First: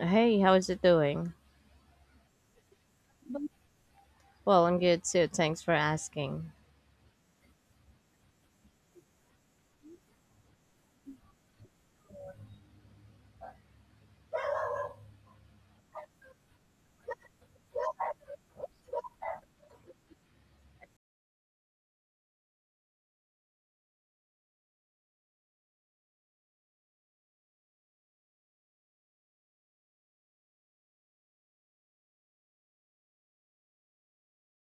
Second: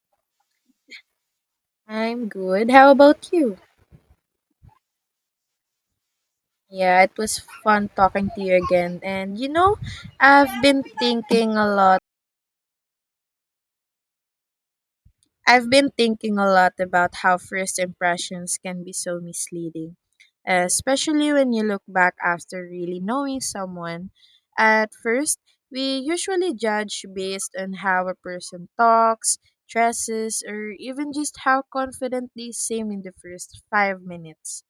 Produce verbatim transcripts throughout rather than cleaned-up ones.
Hey, how is it doing? I'm good. How about you? Well, I'm good too. Thanks for asking. Yeah, it was fun talking to you again. And you know, I've been thinking a lot. I've been thinking a lot about how first impressions can be so misleading, especially when you look back after really knowing someone. At first, we usually judge based on how a person talks, dresses, or even just how confident they seem in the first five minutes.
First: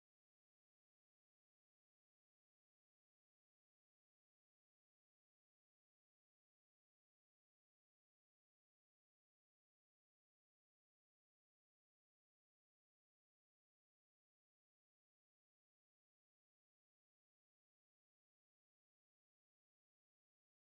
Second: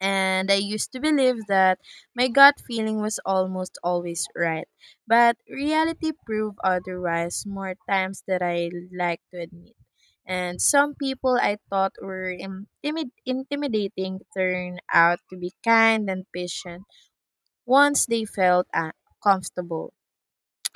And I used to believe that my gut feeling was almost always right. But reality proved otherwise more times than I like to admit. And some people I thought were intimid- intimidating turned out to be kind and patient once they felt uh, comfortable,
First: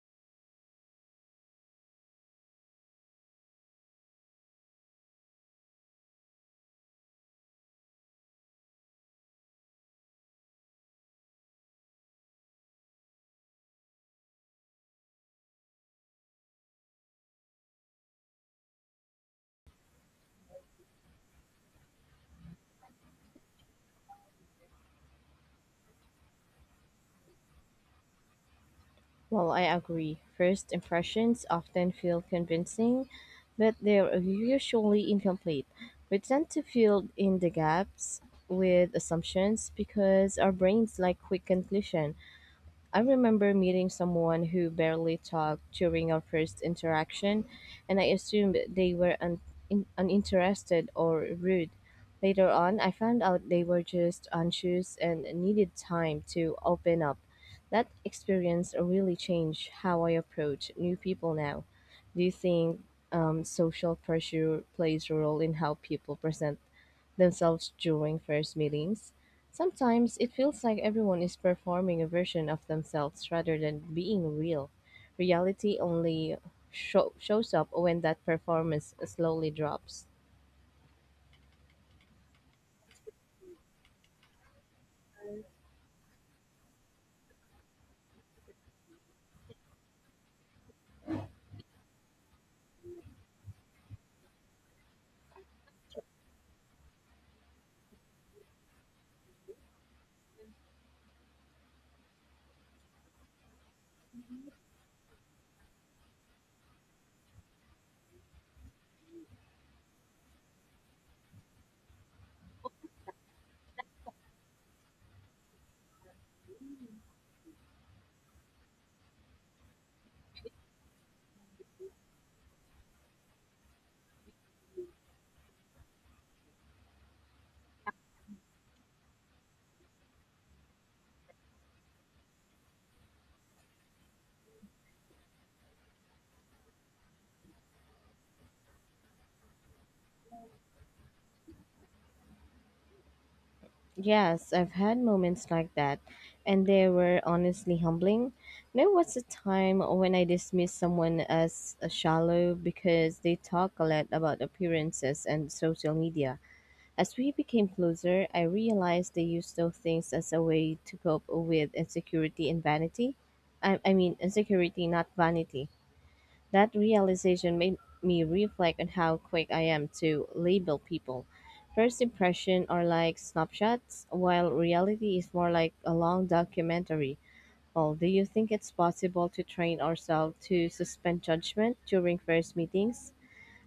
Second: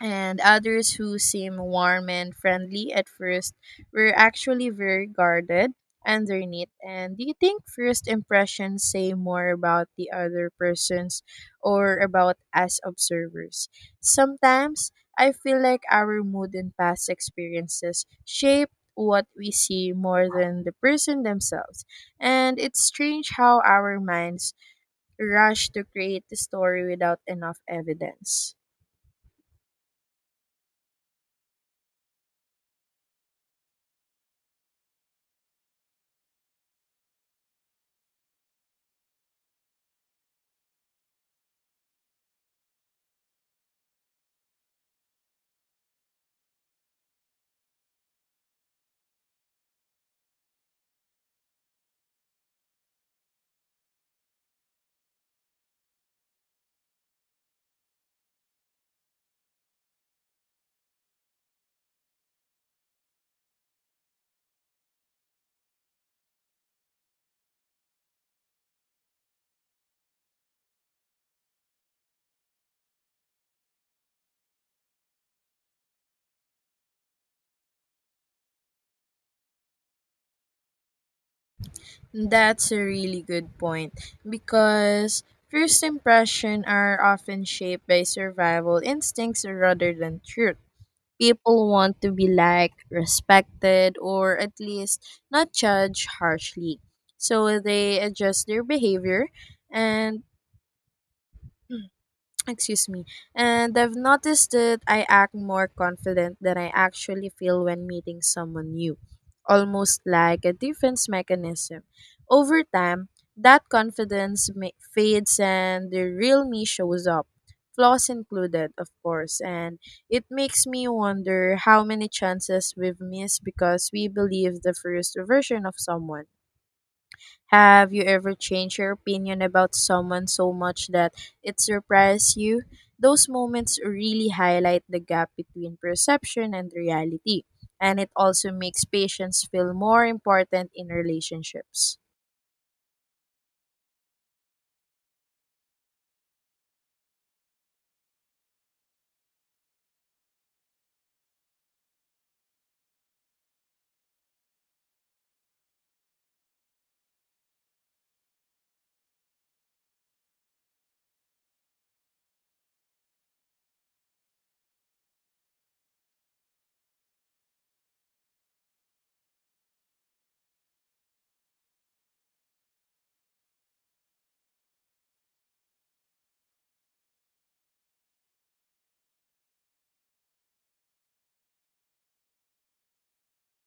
and others who seem warm and friendly at first were actually very guarded underneath. And do you think first impressions say more about the other persons or about us observers? Sometimes I feel like our mood and past experiences shape what we see more than the person themselves. And it's strange how our minds rush to create the story without enough evidence. Well, I agree. First impressions often feel convincing, but they're usually incomplete. We tend to fill in the gaps with assumptions because our brains like quick conclusions. I remember meeting someone who barely talked during our first interaction, and I assumed they were un- in- uninterested or rude. Later on, I found out they were just anxious and needed time to open up. That experience really changed how I approach new people now. Do you think um, social pressure plays a role in how people present themselves during first meetings? Sometimes it feels like everyone is performing a version of themselves rather than being real. Reality only show, shows up when that performance slowly drops. That's a really good point, because first impressions are often shaped by survival instincts rather than truth. People want to be liked, respected, or at least not judged harshly. So they adjust their behavior and, excuse me, and I've noticed that I act more confident than I actually feel when meeting someone new, almost like a defense mechanism. Over time, that confidence ma- fades, and the real me shows up, flaws included, of course. And it makes me wonder how many chances we've missed because we believe the first version of someone. Have you ever changed your opinion about someone so much that it surprised you? Those moments really highlight the gap between perception and reality, and it also makes patience feel more important in relationships. Yes, I've had moments like that, and they were honestly humbling. There was a time when I dismissed someone as a shallow because they talk a lot about appearances and social media. As we became closer, I realized they used those things as a way to cope with insecurity and vanity. I, I mean, insecurity, not vanity. That realization made me reflect on how quick I am to label people. First impression are like snapshots, while reality is more like a long documentary. Well, do you think it's possible to train ourselves to suspend judgment during first meetings?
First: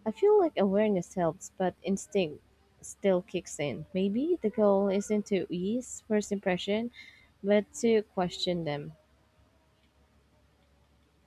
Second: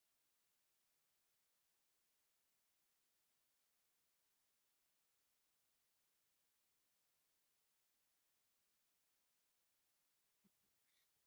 I feel like awareness helps, but instinct still kicks in. Maybe the goal isn't to ease first impression, but to question them.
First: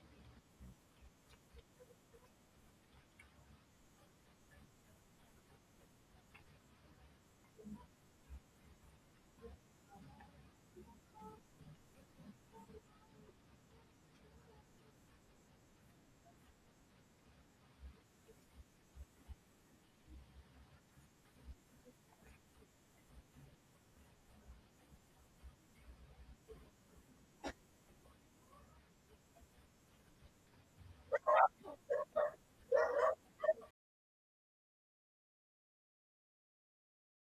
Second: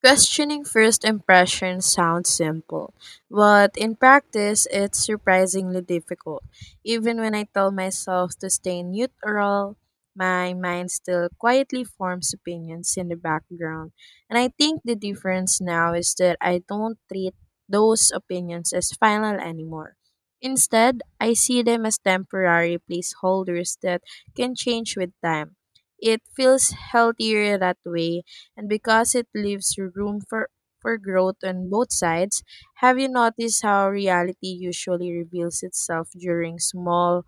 Questioning first impressions sounds simple, but in practice, it's surprisingly difficult. Even when I tell myself to stay neutral, my mind still quietly forms opinions in the background. And I think the difference now is that I don't treat those opinions as final anymore. Instead, I see them as temporary placeholders that can change with time. It feels healthier that way, and because it leaves room for, for growth on both sides. Have you noticed how reality usually reveals itself during small,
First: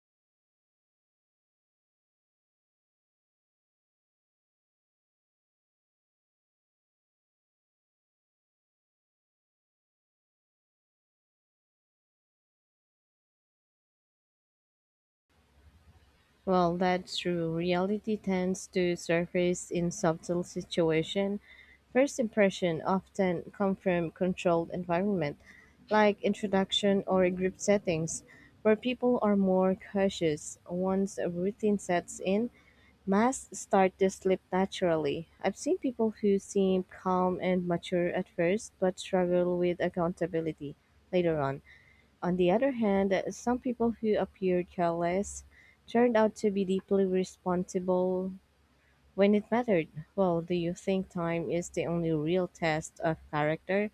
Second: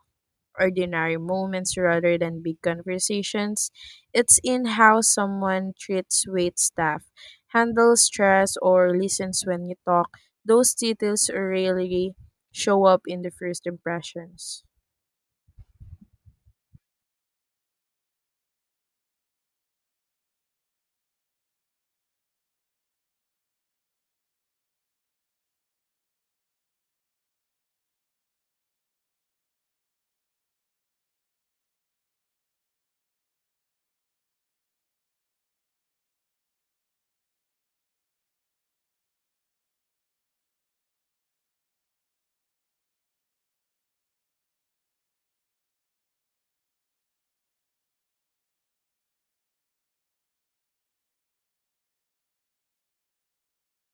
ordinary moments rather than big conversations? It's in how someone treats wait staff, handles stress, or listens when you talk. Those details rarely show up in the first impressions. Well, that's true. Reality tends to surface in subtle situation. First impression often come from controlled environment, like introduction or group settings, where people are more cautious. Once a routine sets in, masks start to slip naturally. I've seen people who seem calm and mature at first, but struggle with accountability later on. On the other hand, some people who appeared careless turned out to be deeply responsible when it mattered. Well, do you think time is the only real test of character?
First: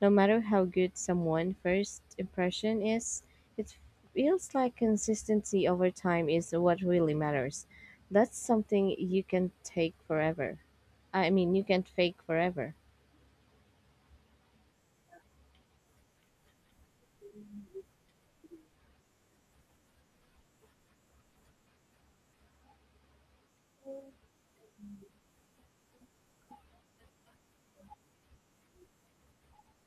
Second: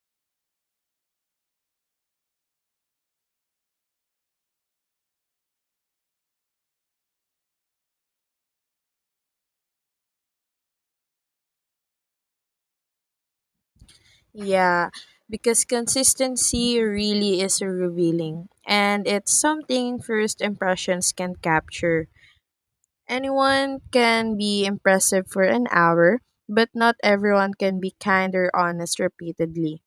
No matter how good someone's first impression is, it feels like consistency over time is what really matters. That's something you can take forever. I mean, you can't fake forever. Yeah, because consistency really is revealing, and it's something first impressions can capture. Anyone can be impressive for an hour, but not everyone can be kind or honest repeatedly.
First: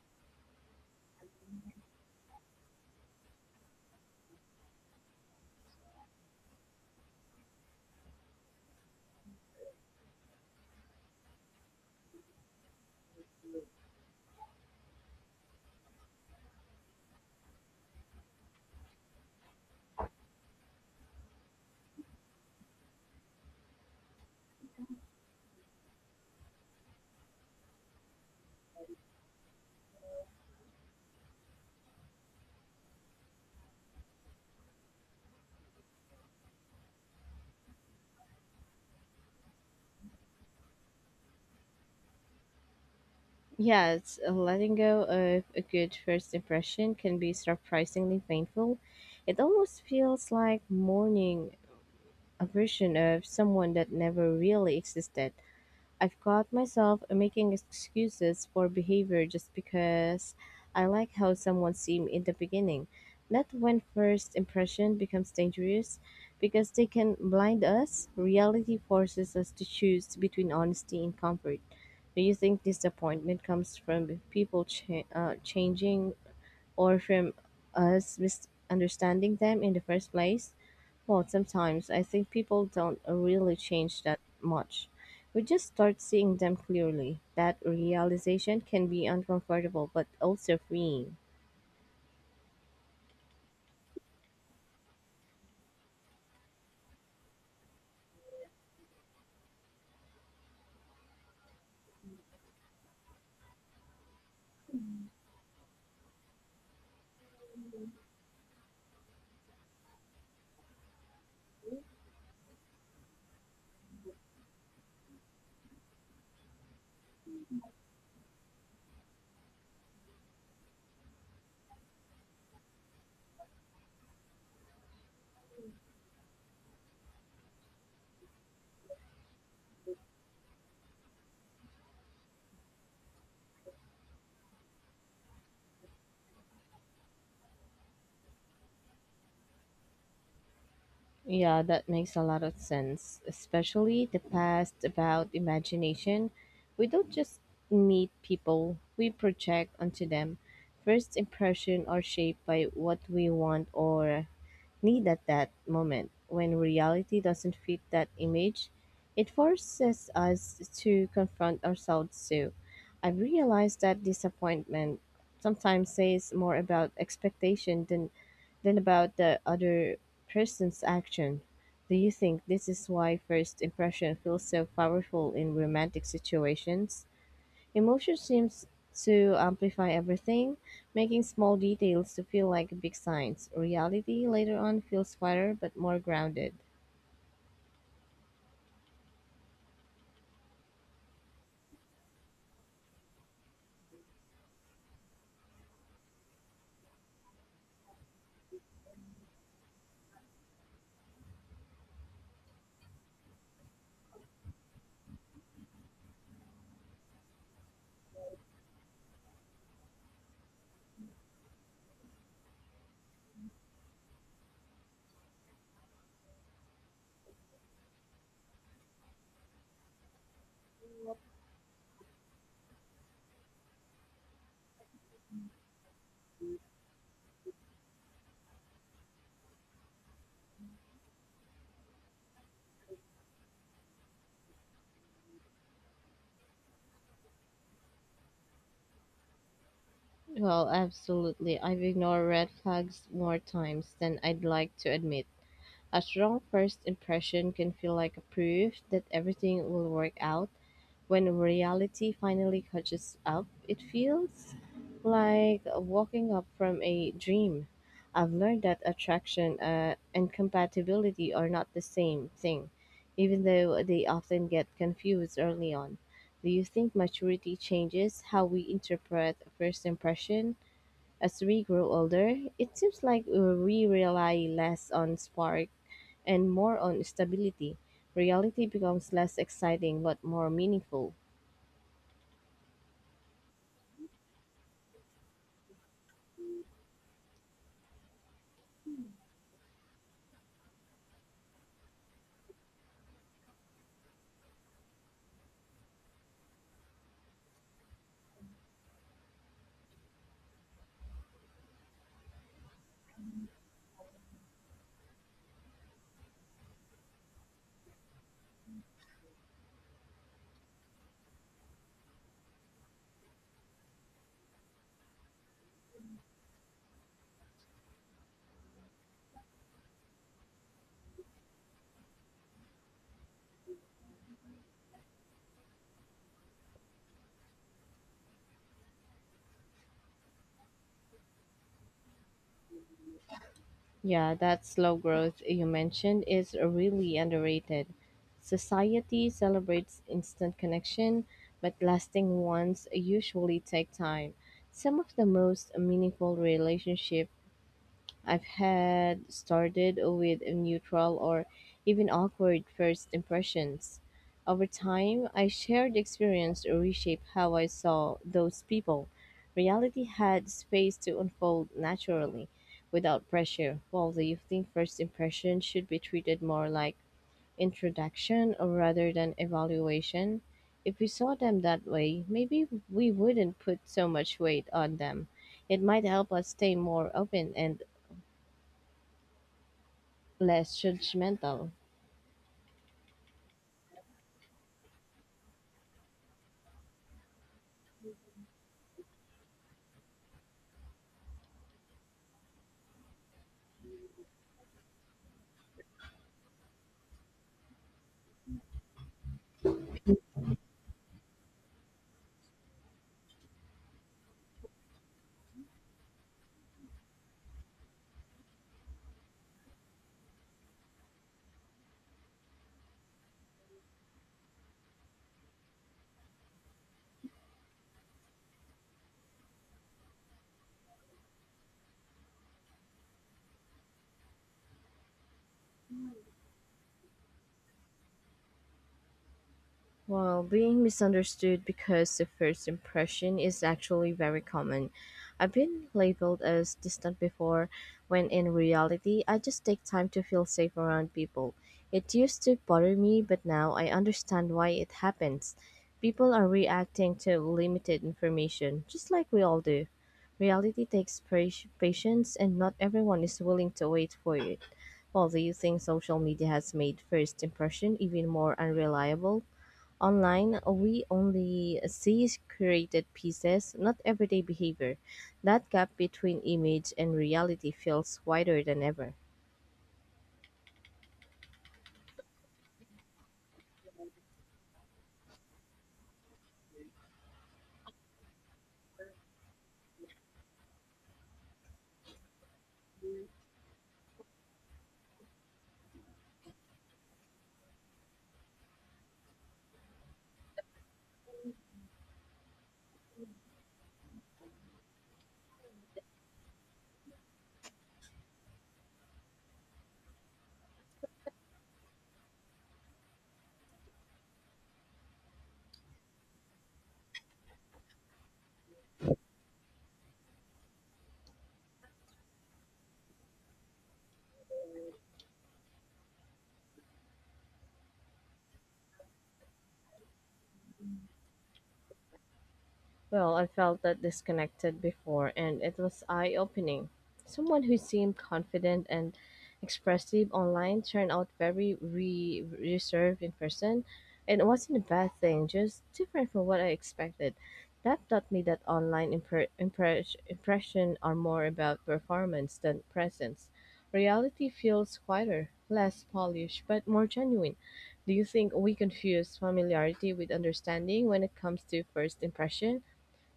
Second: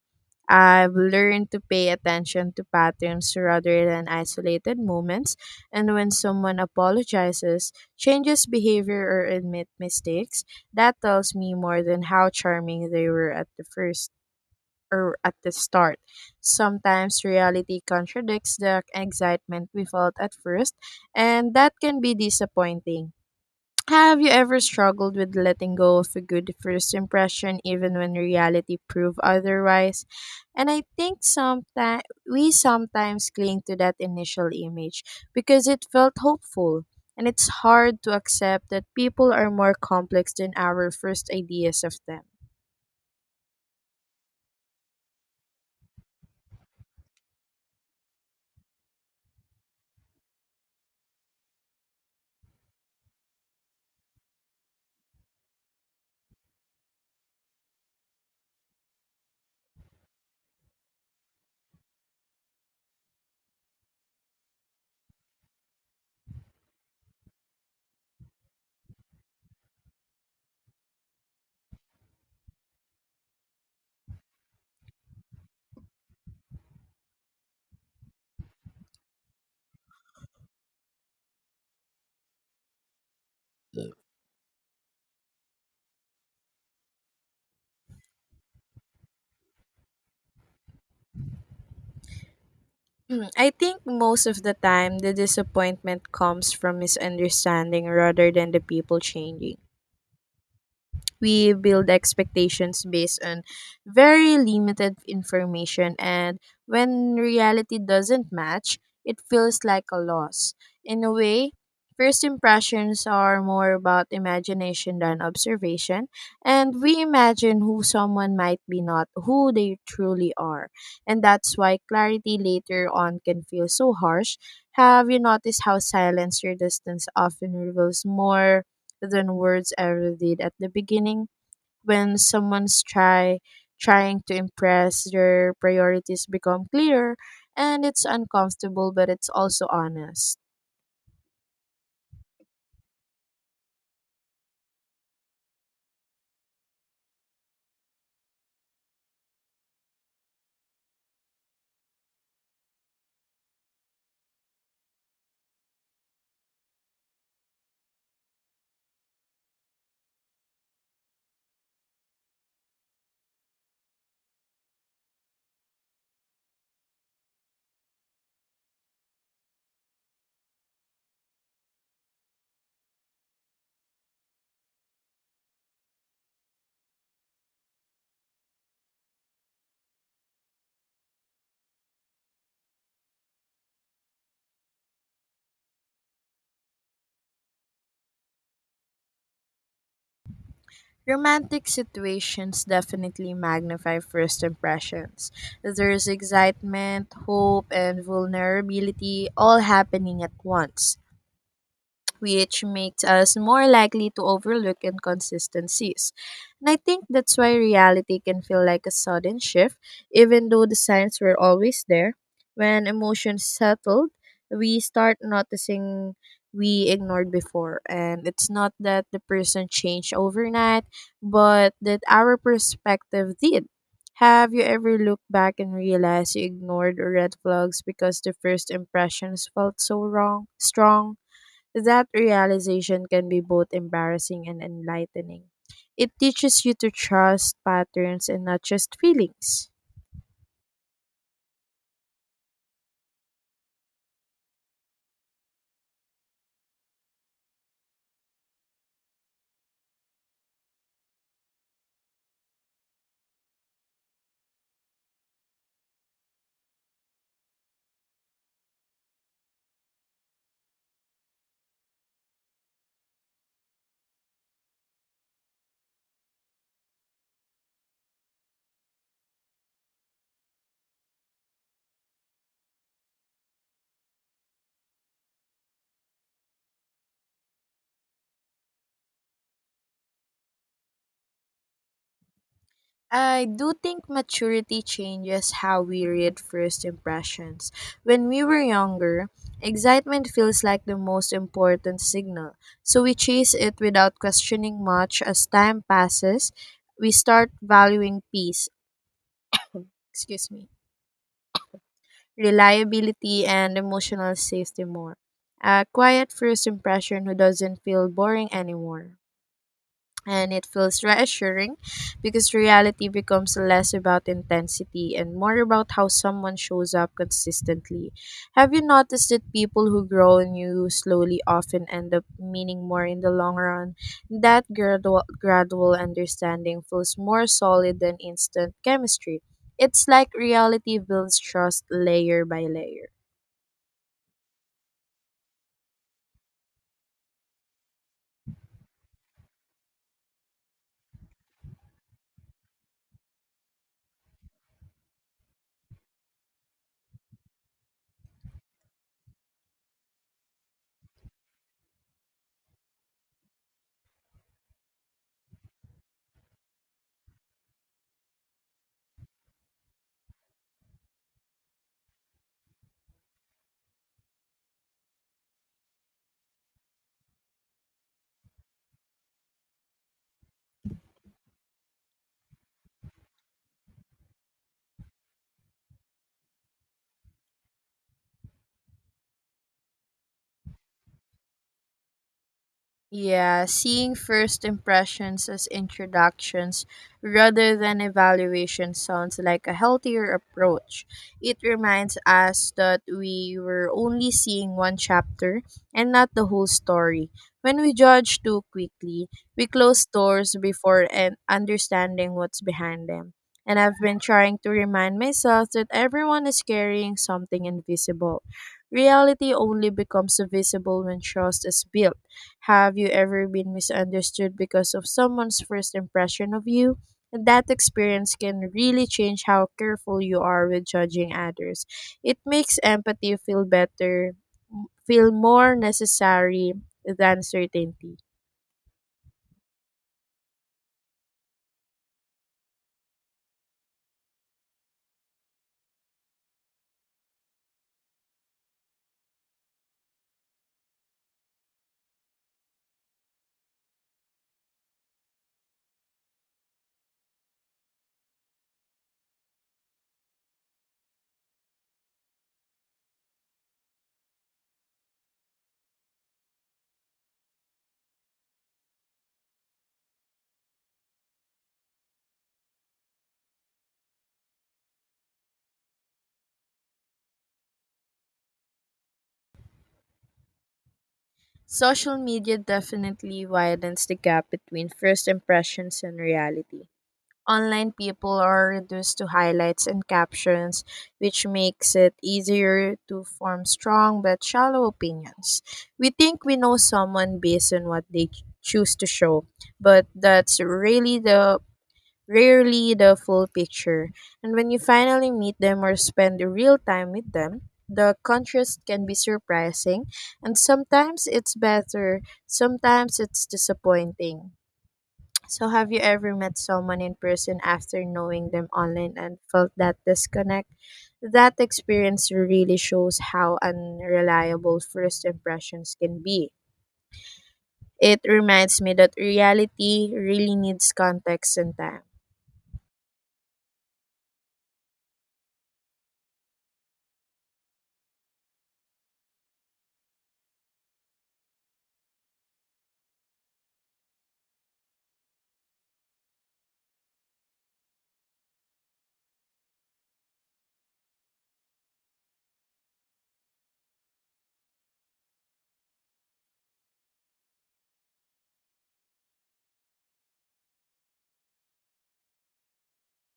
I've learned to pay attention to patterns rather than isolated moments, and when someone apologizes, changes behavior, or admit mistakes, that tells me more than how charming they were at the first or at the start. Sometimes reality contradicts the excitement we felt at first, and that can be disappointing. Have you ever struggled with letting go of a good first impression even when reality proved otherwise? And I think sometimes we sometimes cling to that initial image because it felt hopeful. And it's hard to accept that people are more complex than our first ideas of them. Yes, uh, letting go of a good first impression can be surprisingly painful. It almost feels like mourning a version of someone that never really existed. I've caught myself making excuses for behavior just because I like how someone seemed in the beginning. Not when first impression becomes dangerous because they can blind us. Reality forces us to choose between honesty and comfort. Do you think disappointment comes from people cha- uh, changing or from us misunderstanding them in the first place? Well, sometimes I think people don't really change that much. We just start seeing them clearly. That realization can be uncomfortable but also freeing. Hmm, I think most of the time the disappointment comes from misunderstanding rather than the people changing. We build expectations based on very limited information, and when reality doesn't match, it feels like a loss. In a way, first impressions are more about imagination than observation, and we imagine who someone might be, not who they truly are. And that's why clarity later on can feel so harsh. Have you noticed how silence or distance often reveals more than words ever did at the beginning? When someone's try trying to impress, their priorities become clearer, and it's uncomfortable, but it's also honest. Yeah, that makes a lot of sense, especially the past about imagination. We don't just meet people, we project onto them. First impression are shaped by what we want or need at that moment. When reality doesn't fit that image, it forces us to confront ourselves too. I've realized that disappointment sometimes says more about expectation than, than about the other person's action. Do you think this is why first impression feels so powerful in romantic situations? Emotion seems to amplify everything, making small details to feel like big signs. Reality later on feels quieter but more grounded. Romantic situations definitely magnify first impressions. There's excitement, hope, and vulnerability all happening at once, which makes us more likely to overlook inconsistencies. And I think that's why reality can feel like a sudden shift, even though the signs were always there. When emotions settled, we start noticing we ignored before. And it's not that the person changed overnight, but that our perspective did. Have you ever looked back and realized you ignored red flags because the first impressions felt so wrong, strong? That realization can be both embarrassing and enlightening. It teaches you to trust patterns and not just feelings. Well, absolutely. I've ignored red flags more times than I'd like to admit. A strong first impression can feel like a proof that everything will work out. When reality finally catches up, it feels like walking up from a dream. I've learned that attraction uh, and compatibility are not the same thing, even though they often get confused early on. Do you think maturity changes how we interpret first impression as we grow older? It seems like we rely less on spark and more on stability. Reality becomes less exciting but more meaningful. I do think maturity changes how we read first impressions. When we were younger, excitement feels like the most important signal, so we chase it without questioning much. As time passes, we start valuing peace. Excuse me, reliability, and emotional safety more. A quiet first impression who doesn't feel boring anymore. And it feels reassuring because reality becomes less about intensity and more about how someone shows up consistently. Have you noticed that people who grow on you slowly often end up meaning more in the long run? That gradual, gradual understanding feels more solid than instant chemistry. It's like reality builds trust layer by layer. Yeah, that slow growth you mentioned is really underrated. Society celebrates instant connection, but lasting ones usually take time. Some of the most meaningful relationships I've had started with a neutral or even awkward first impressions. Over time, I shared experience to reshape how I saw those people. Reality had space to unfold naturally without pressure. While do you think first impression should be treated more like introduction or rather than evaluation? If we saw them that way, maybe we wouldn't put so much weight on them. It might help us stay more open and less judgmental. Yeah, seeing first impressions as introductions rather than evaluation sounds like a healthier approach. It reminds us that we were only seeing one chapter and not the whole story. When we judge too quickly, we close doors before and understanding what's behind them. And I've been trying to remind myself that everyone is carrying something invisible. Reality only becomes visible when trust is built. Have you ever been misunderstood because of someone's first impression of you? And that experience can really change how careful you are with judging others. It makes empathy feel better, feel more necessary than certainty. Well, being misunderstood because the first impression is actually very common. I've been labeled as distant before, when in reality, I just take time to feel safe around people. It used to bother me, but now I understand why it happens. People are reacting to limited information, just like we all do. Reality takes pra- patience, and not everyone is willing to wait for it. Well, do you think social media has made first impression even more unreliable? Online, we only see curated pieces, not everyday behavior. That gap between image and reality feels wider than ever. Social media definitely widens the gap between first impressions and reality. Online, people are reduced to highlights and captions, which makes it easier to form strong but shallow opinions. We think we know someone based on what they choose to show, but that's really the rarely the full picture. And when you finally meet them or spend real time with them, the contrast can be surprising, and sometimes it's better, sometimes it's disappointing. So, have you ever met someone in person after knowing them online and felt that disconnect? That experience really shows how unreliable first impressions can be. It reminds me that reality really needs context and time. Well, I felt that disconnected before, and it was eye opening. Someone who seemed confident and expressive online turned out very re- reserved in person, and it wasn't a bad thing, just different from what I expected. That taught me that online impre- impress- impression are more about performance than presence. Reality feels quieter, less polished, but more genuine. Do you think we confuse familiarity with understanding when it comes to first impression?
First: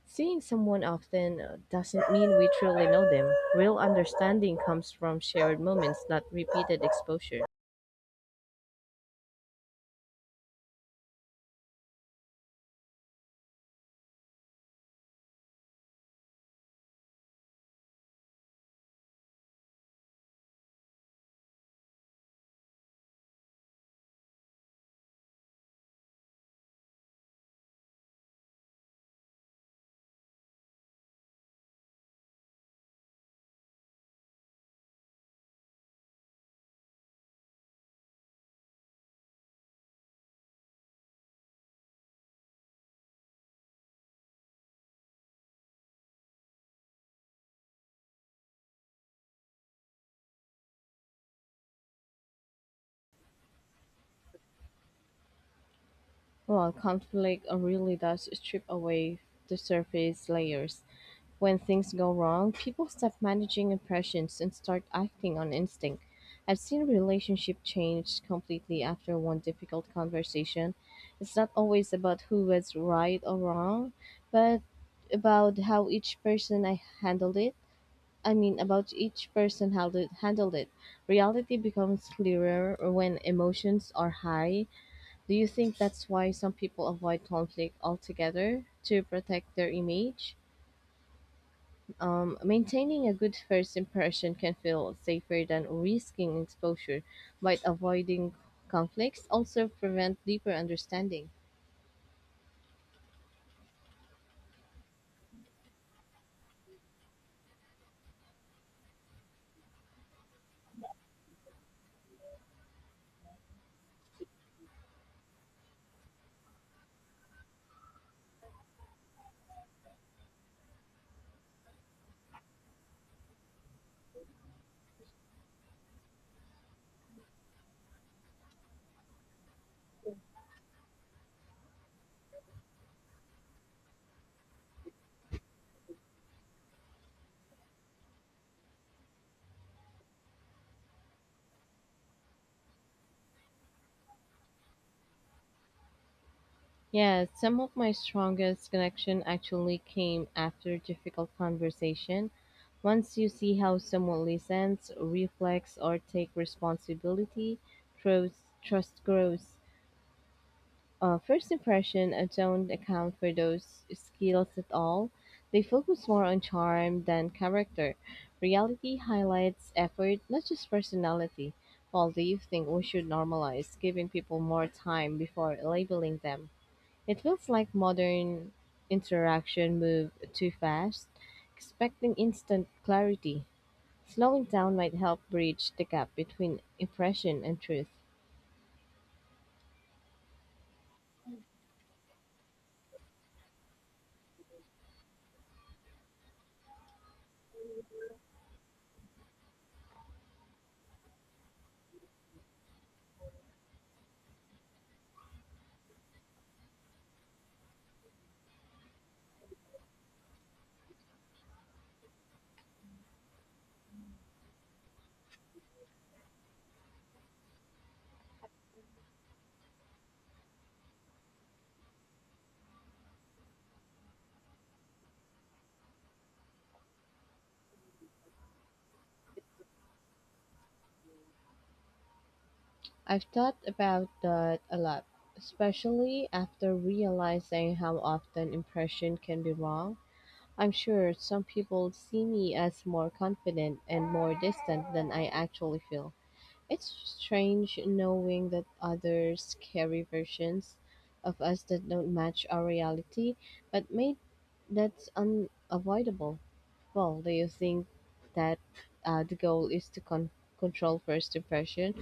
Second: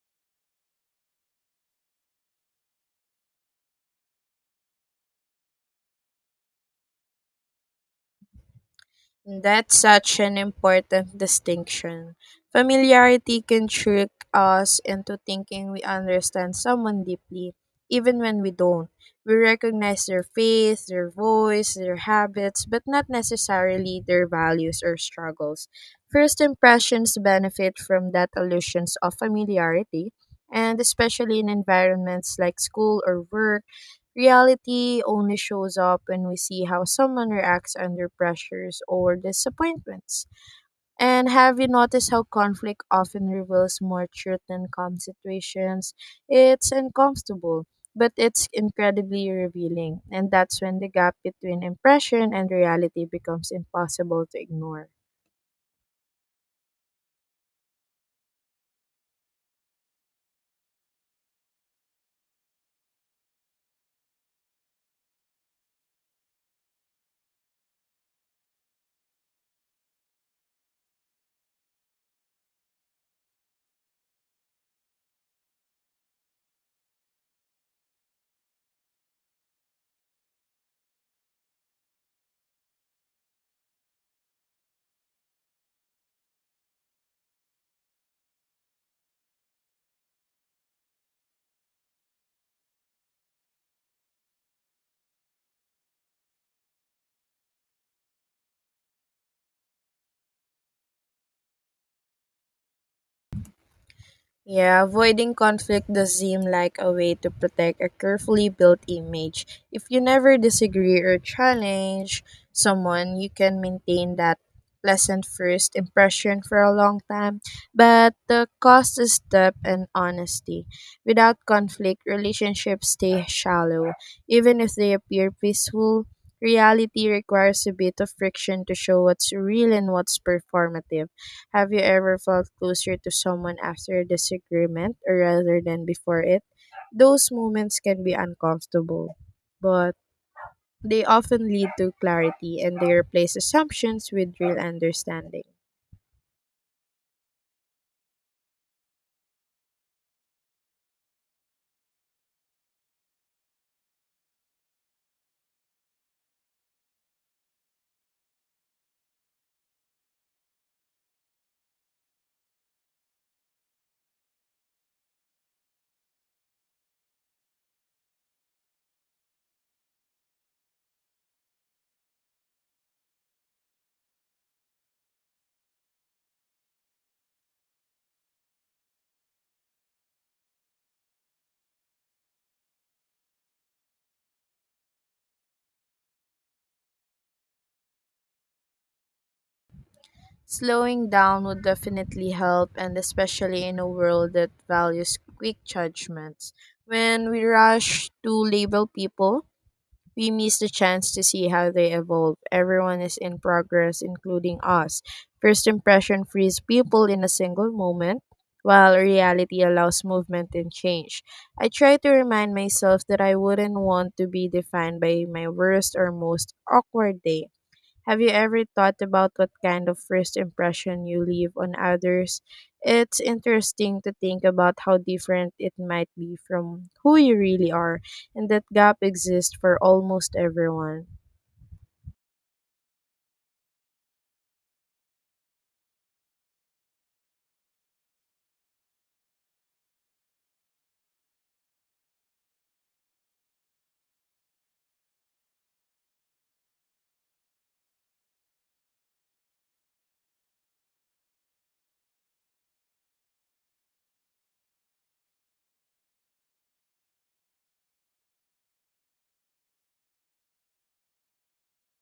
Seeing someone often uh, doesn't mean we truly know them. Real understanding comes from shared moments, not repeated exposure. That's such an important distinction. Familiarity can trick us into thinking we understand someone deeply, even when we don't. We recognize their faith, their voice, their habits, but not necessarily their values or struggles. First impressions benefit from that illusions of familiarity, and especially in environments like school or work. Reality only shows up when we see how someone reacts under pressures or disappointments. And have you noticed how conflict often reveals more truth than calm situations? It's uncomfortable, but it's incredibly revealing. And that's when the gap between impression and reality becomes impossible to ignore. Well, conflict uh, really does strip away the surface layers. When things go wrong, people stop managing impressions and start acting on instinct. I've seen relationship change completely after one difficult conversation. It's not always about who was right or wrong, but about how each person I handled it. I mean, about each person how to handled it. Reality becomes clearer when emotions are high. Do you think that's why some people avoid conflict altogether to protect their image? Um, maintaining a good first impression can feel safer than risking exposure, but avoiding conflicts also prevent deeper understanding. Yeah, avoiding conflict does seem like a way to protect a carefully built image. If you never disagree or challenge someone, you can maintain that pleasant first impression for a long time. But the cost is depth and honesty. Without conflict, relationships stay shallow. Even if they appear peaceful, reality requires a bit of friction to show what's real and what's performative. Have you ever felt closer to someone after a disagreement or rather than before it? Those moments can be uncomfortable, but they often lead to clarity, and they replace assumptions with real understanding. Yes, some of my strongest connection actually came after difficult conversation. Once you see how someone listens, reflects, or take responsibility, trust, trust grows. Uh, first impression uh, don't account for those skills at all. They focus more on charm than character. Reality highlights effort, not just personality. Paul, do you think we should normalize giving people more time before labeling them? It feels like modern interaction move too fast, expecting instant clarity. Slowing down might help bridge the gap between impression and truth. Slowing down would definitely help, and especially in a world that values quick judgments. When we rush to label people, we miss the chance to see how they evolve. Everyone is in progress, including us. First impression frees people in a single moment, while reality allows movement and change. I try to remind myself that I wouldn't want to be defined by my worst or most awkward day. Have you ever thought about what kind of first impression you leave on others? It's interesting to think about how different it might be from who you really are, and that gap exists for almost everyone. I've thought about that a lot, especially after realizing how often impression can be wrong. I'm sure some people see me as more confident and more distant than I actually feel. It's strange knowing that others carry versions of us that don't match our reality, but mate, that's unavoidable. Well, do you think that uh, the goal is to con- control first impression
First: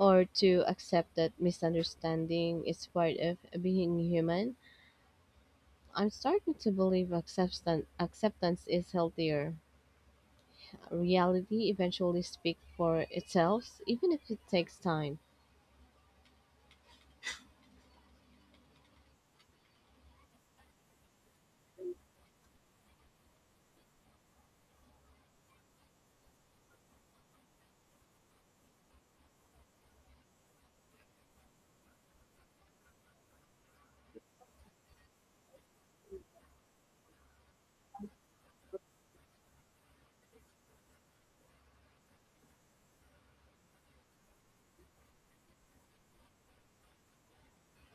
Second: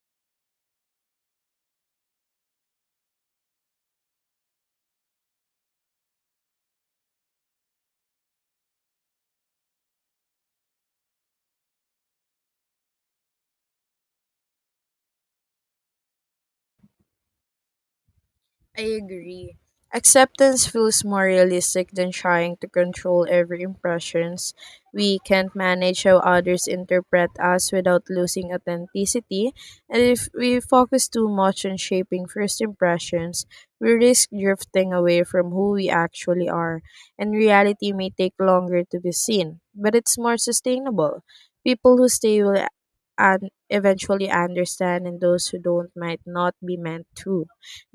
or to accept that misunderstanding is part of being human? I'm starting to believe acceptance, acceptance is healthier. Reality eventually speaks for itself, even if it takes time. I agree. Acceptance feels more realistic than trying to control every impressions. We can't manage how others interpret us without losing authenticity, and if we focus too much on shaping first impressions, we risk drifting away from who we actually are, and reality may take longer to be seen, but it's more sustainable. People who stay will and eventually understand, and those who don't might not be meant to.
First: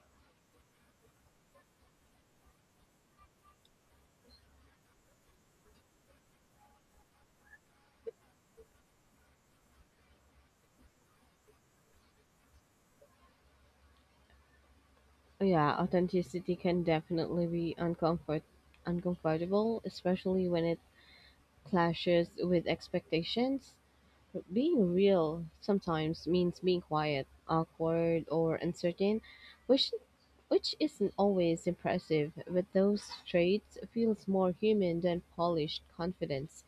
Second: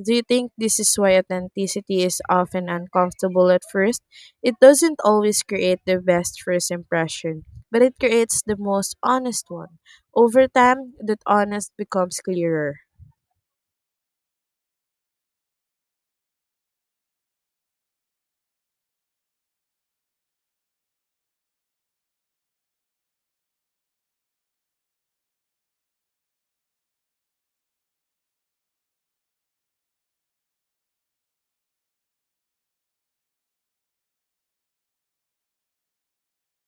Do you think this is why authenticity is often uncomfortable at first? It doesn't always create the best first impression, but it creates the most honest one. Over time, that honest becomes clearer. Yeah, authenticity can definitely be uncomfort uncomfortable, especially when it clashes with expectations. Being real sometimes means being quiet, awkward, or uncertain, which which isn't always impressive, but those traits feels more human than polished confidence.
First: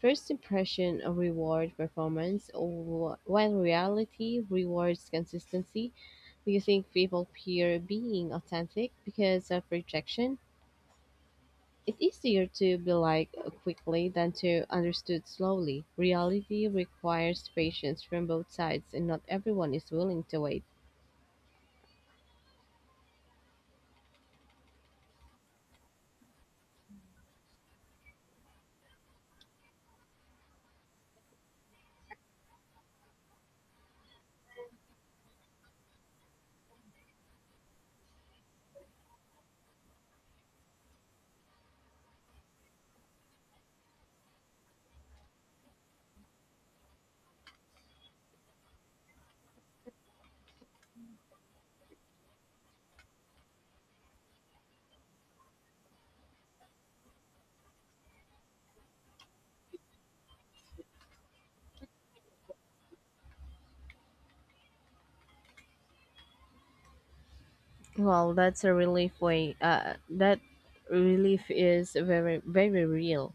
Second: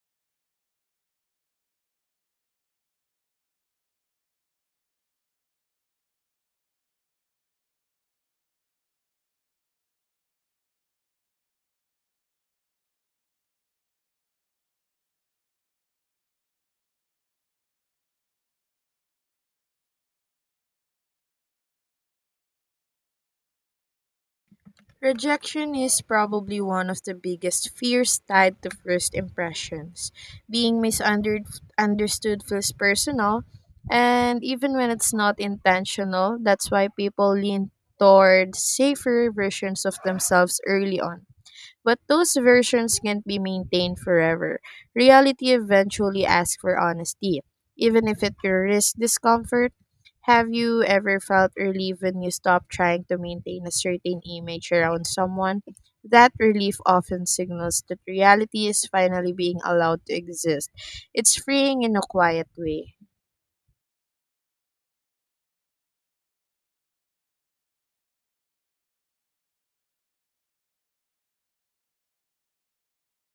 First impression reward performance, or wh- while reality rewards consistency. Do you think people fear being authentic because of rejection? It's easier to be like quickly than to understood slowly. Reality requires patience from both sides, and not everyone is willing to wait. Rejection is probably one of the biggest fears tied to first impressions. Being misunderstood feels personal, and even when it's not intentional, that's why people lean toward safer versions of themselves early on. But those versions can't be maintained forever. Reality eventually asks for honesty, even if it risks discomfort. Have you ever felt relief when you stop trying to maintain a certain image around someone? That relief often signals that reality is finally being allowed to exist. It's freeing in a quiet way. Well, that's a relief way. Uh, that relief is very, very real.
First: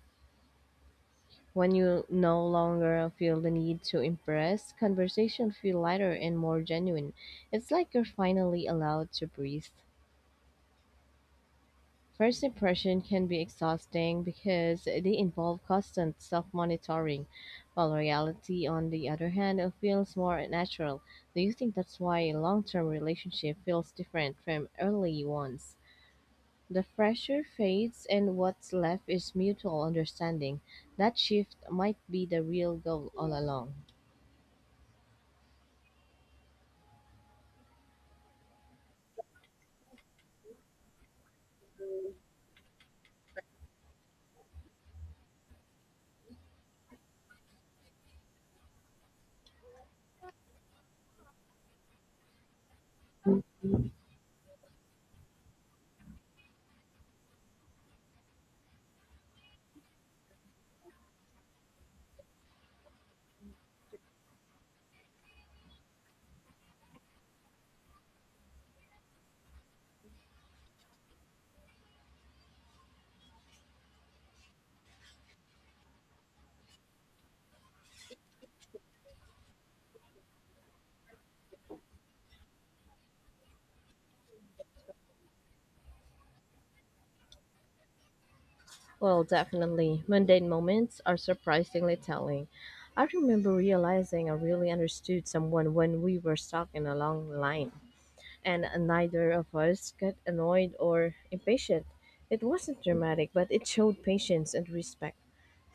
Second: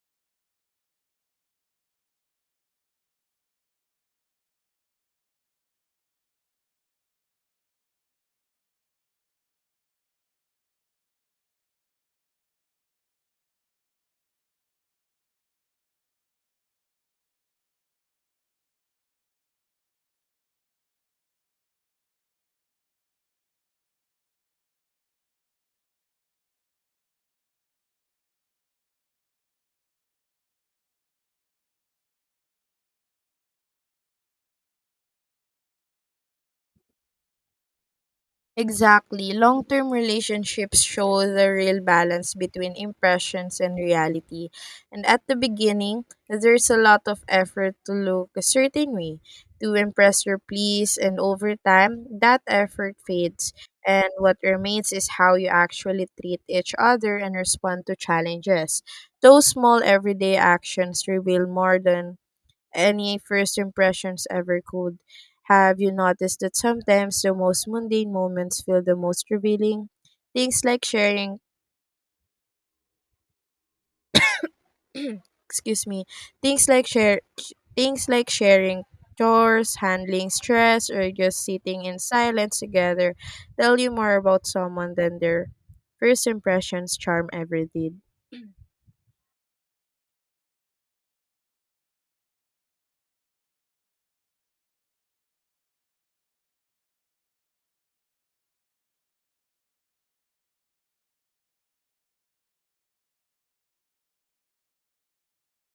When you no longer feel the need to impress, conversation feel lighter and more genuine. It's like you're finally allowed to breathe. First impression can be exhausting because they involve constant self monitoring, while reality, on the other hand, uh, feels more natural. Do you think that's why a long term relationship feels different from early ones? The pressure fades, and what's left is mutual understanding. That shift might be the real goal all along. Exactly. Long term relationships show the real balance between impressions and reality. And at the beginning, there's a lot of effort to look a certain way, to impress or please, and over time, that effort fades. And what remains is how you actually treat each other and respond to challenges. Those small everyday actions reveal more than any first impressions ever could. Have you noticed that sometimes the most mundane moments feel the most revealing? Things like sharing, excuse me, things like share, Things like sharing chores, handling stress, or just sitting in silence together tell you more about someone than their first impressions charm ever did. Well, definitely. Mundane moments are surprisingly telling. I remember realizing I really understood someone when we were stuck in a long line, and neither of us got annoyed or impatient. It wasn't dramatic, but it showed patience and respect.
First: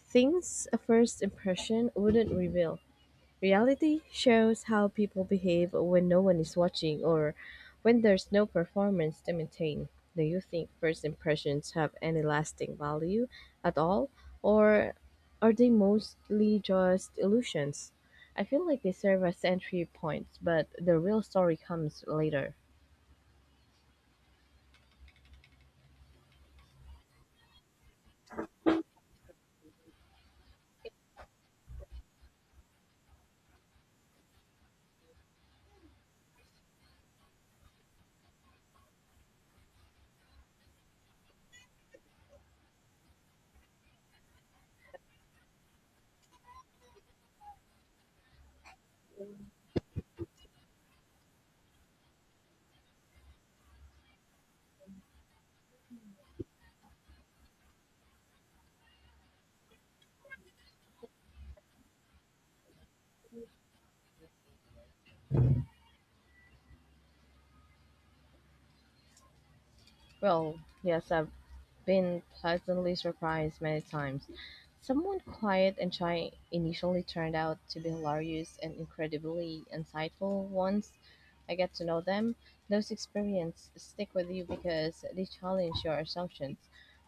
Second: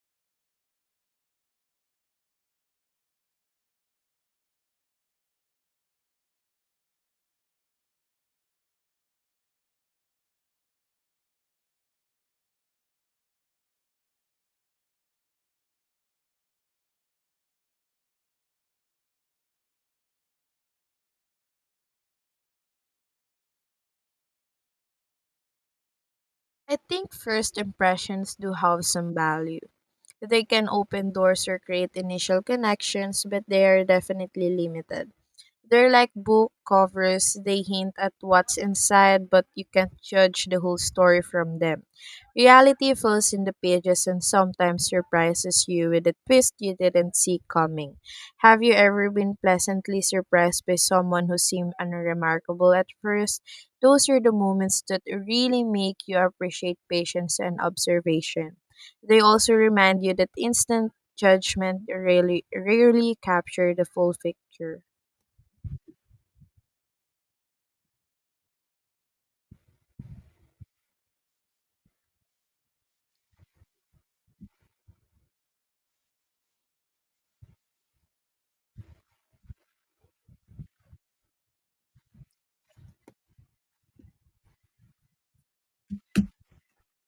Things a first impression wouldn't reveal. Reality shows how people behave when no one is watching or when there's no performance to maintain. Do you think first impressions have any lasting value at all, or are they mostly just illusions? I feel like they serve as entry points, but the real story comes later. I think first impressions do have some value. They can open doors or create initial connections, but they are definitely limited. They're like book covers, they hint at what's inside, but you can't judge the whole story from them. Reality fills in the pages and sometimes surprises you with a twist you didn't see coming. Have you ever been pleasantly surprised by someone who seemed unremarkable at first? Those are the moments that really make you appreciate patience and observation. They also remind you that instant judgment rarely, rarely capture the full picture. Well, yes, I've been pleasantly surprised many times. Someone quiet and shy initially turned out to be hilarious and incredibly insightful once I get to know them. Those experiences stick with you because they challenge your assumptions.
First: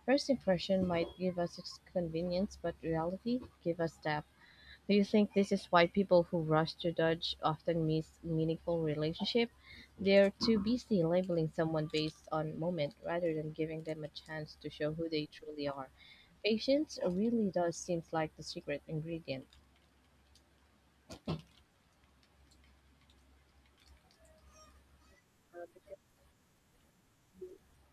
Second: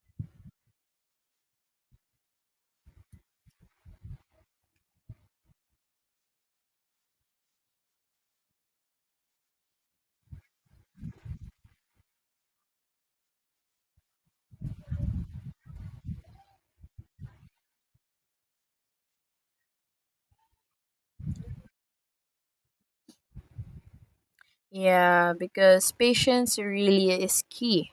First impression might give us convenience, but reality give us depth. Do you think this is why people who rush to judge often miss meaningful relationship? They're too busy labeling someone based on moment rather than giving them a chance to show who they truly are. Patience really does seems like the secret ingredient. Yeah, because patience really is key.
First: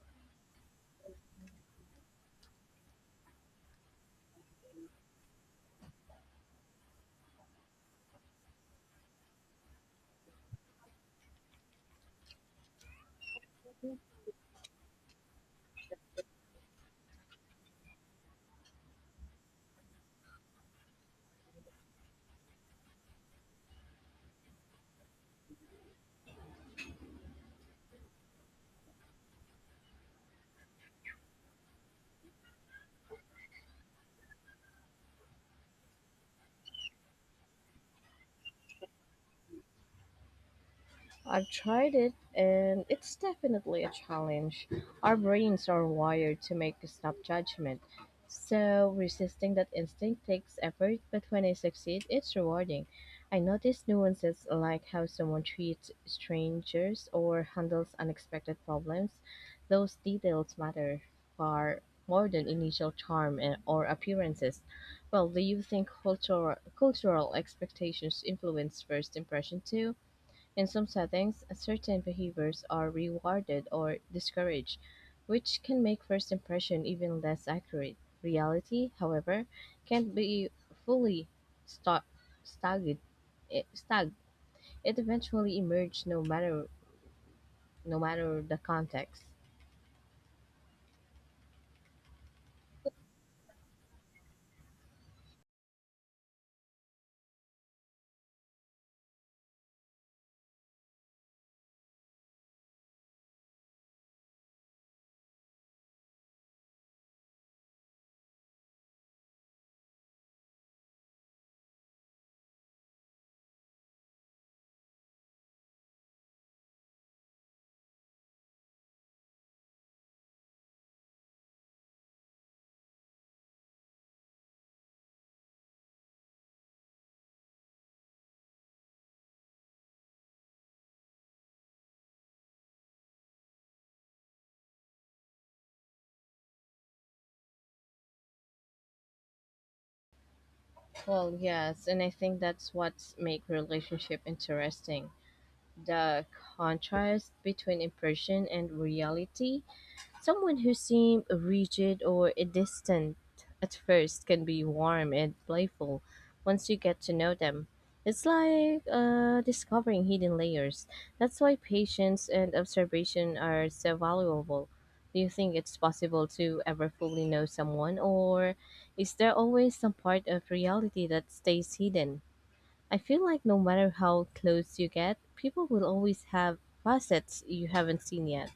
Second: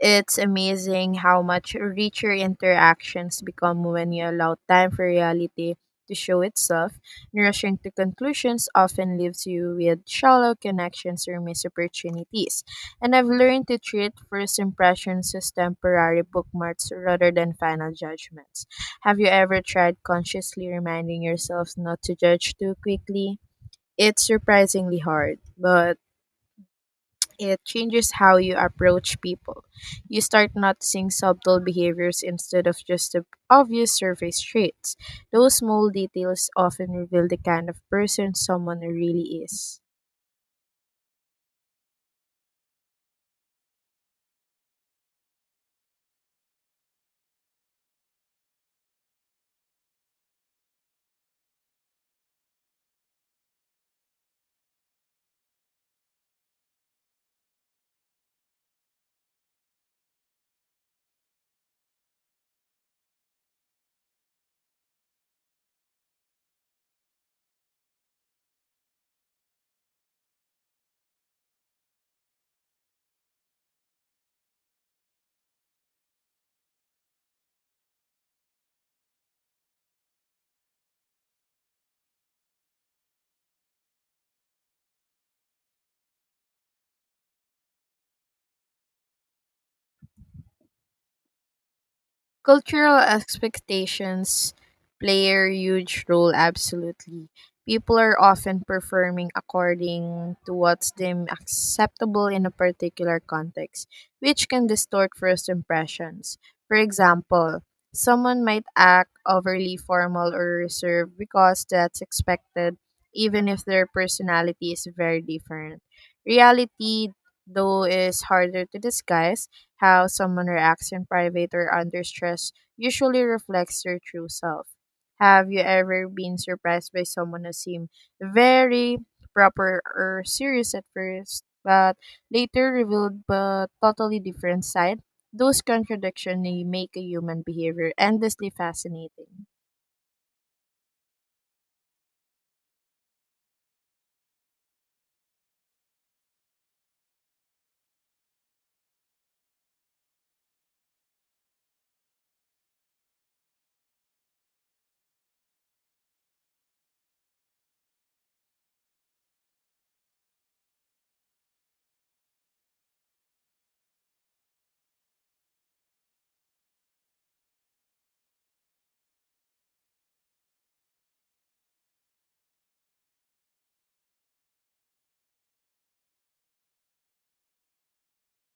It's amazing how much richer interactions become when you allow time for reality to show itself. And rushing to conclusions often leaves you with shallow connections or missed opportunities. And I've learned to treat first impressions as temporary bookmarks rather than final judgments. Have you ever tried consciously reminding yourself not to judge too quickly? It's surprisingly hard, but it changes how you approach people. You start noticing subtle behaviors instead of just the obvious surface traits. Those small details often reveal the kind of person someone really is. I've tried it and it's definitely a challenge. Our brains are wired to make a snap judgment. So resisting that instinct takes effort, but when I succeed, it's rewarding. I notice nuances like how someone treats strangers or handles unexpected problems. Those details matter far more than initial charm and, or appearances. Well, do you think cultural, cultural expectations influence first impression too? In some settings, certain behaviors are rewarded or discouraged, which can make first impression even less accurate. Reality, however, can't be fully sta- stagged. It, stagged. It eventually emerges no matter no matter the context. Cultural expectations play a huge role, absolutely. People are often performing according to what's deemed acceptable in a particular context, which can distort first impressions. For example, someone might act overly formal or reserved because that's expected, even if their personality is very different. Reality, though, is harder to disguise how someone reacts in private or under stress usually reflects their true self. Have you ever been surprised by someone who seemed very proper or serious at first, but later revealed a totally different side? Those contradictions make a human behavior endlessly fascinating. Well, yes, and I think that's what makes relationship interesting. The contrast between impression and reality. Someone who seemed rigid or distant at first can be warm and playful once you get to know them. It's like uh, discovering hidden layers. That's why patience and observation are so valuable. Do you think it's possible to ever fully know someone, or is there always some part of reality that stays hidden? I feel like no matter how close you get, people will always have facets you haven't seen yet.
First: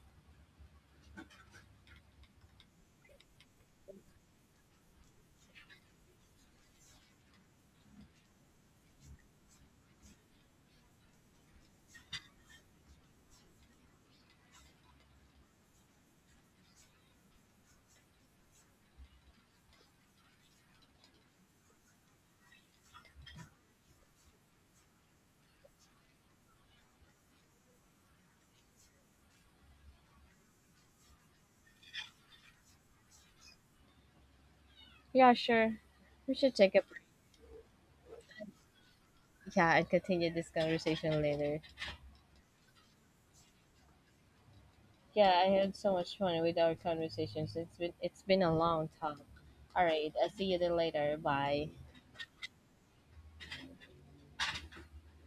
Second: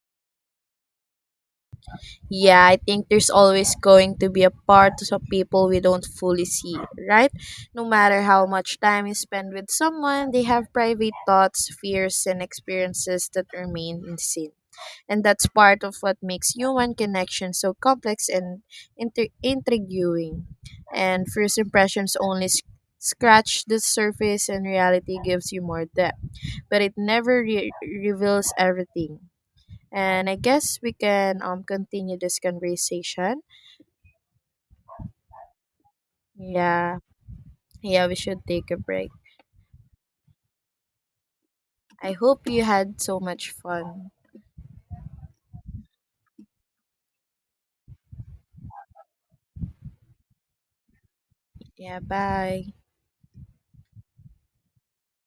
Yeah, I think there's always going to be a part of people we don't fully see, right? No matter how much time you spend with someone, they have private thoughts, fears, and experiences that remain unseen. And that's part of what makes human connection so complex and inter- intriguing. And first impressions only sc- scratch the surface, and reality gives you more depth, but it never re- reveals everything. And I guess we can um continue this conversation. Yeah, sure. We should take a. Yeah. Yeah, we should take a break. Yeah, and continue this conversation later. I hope you had so much fun. Yeah, I had so much fun with our conversations. It's been it's been a long time. All right, I'll see you then later. Bye. Yeah, bye.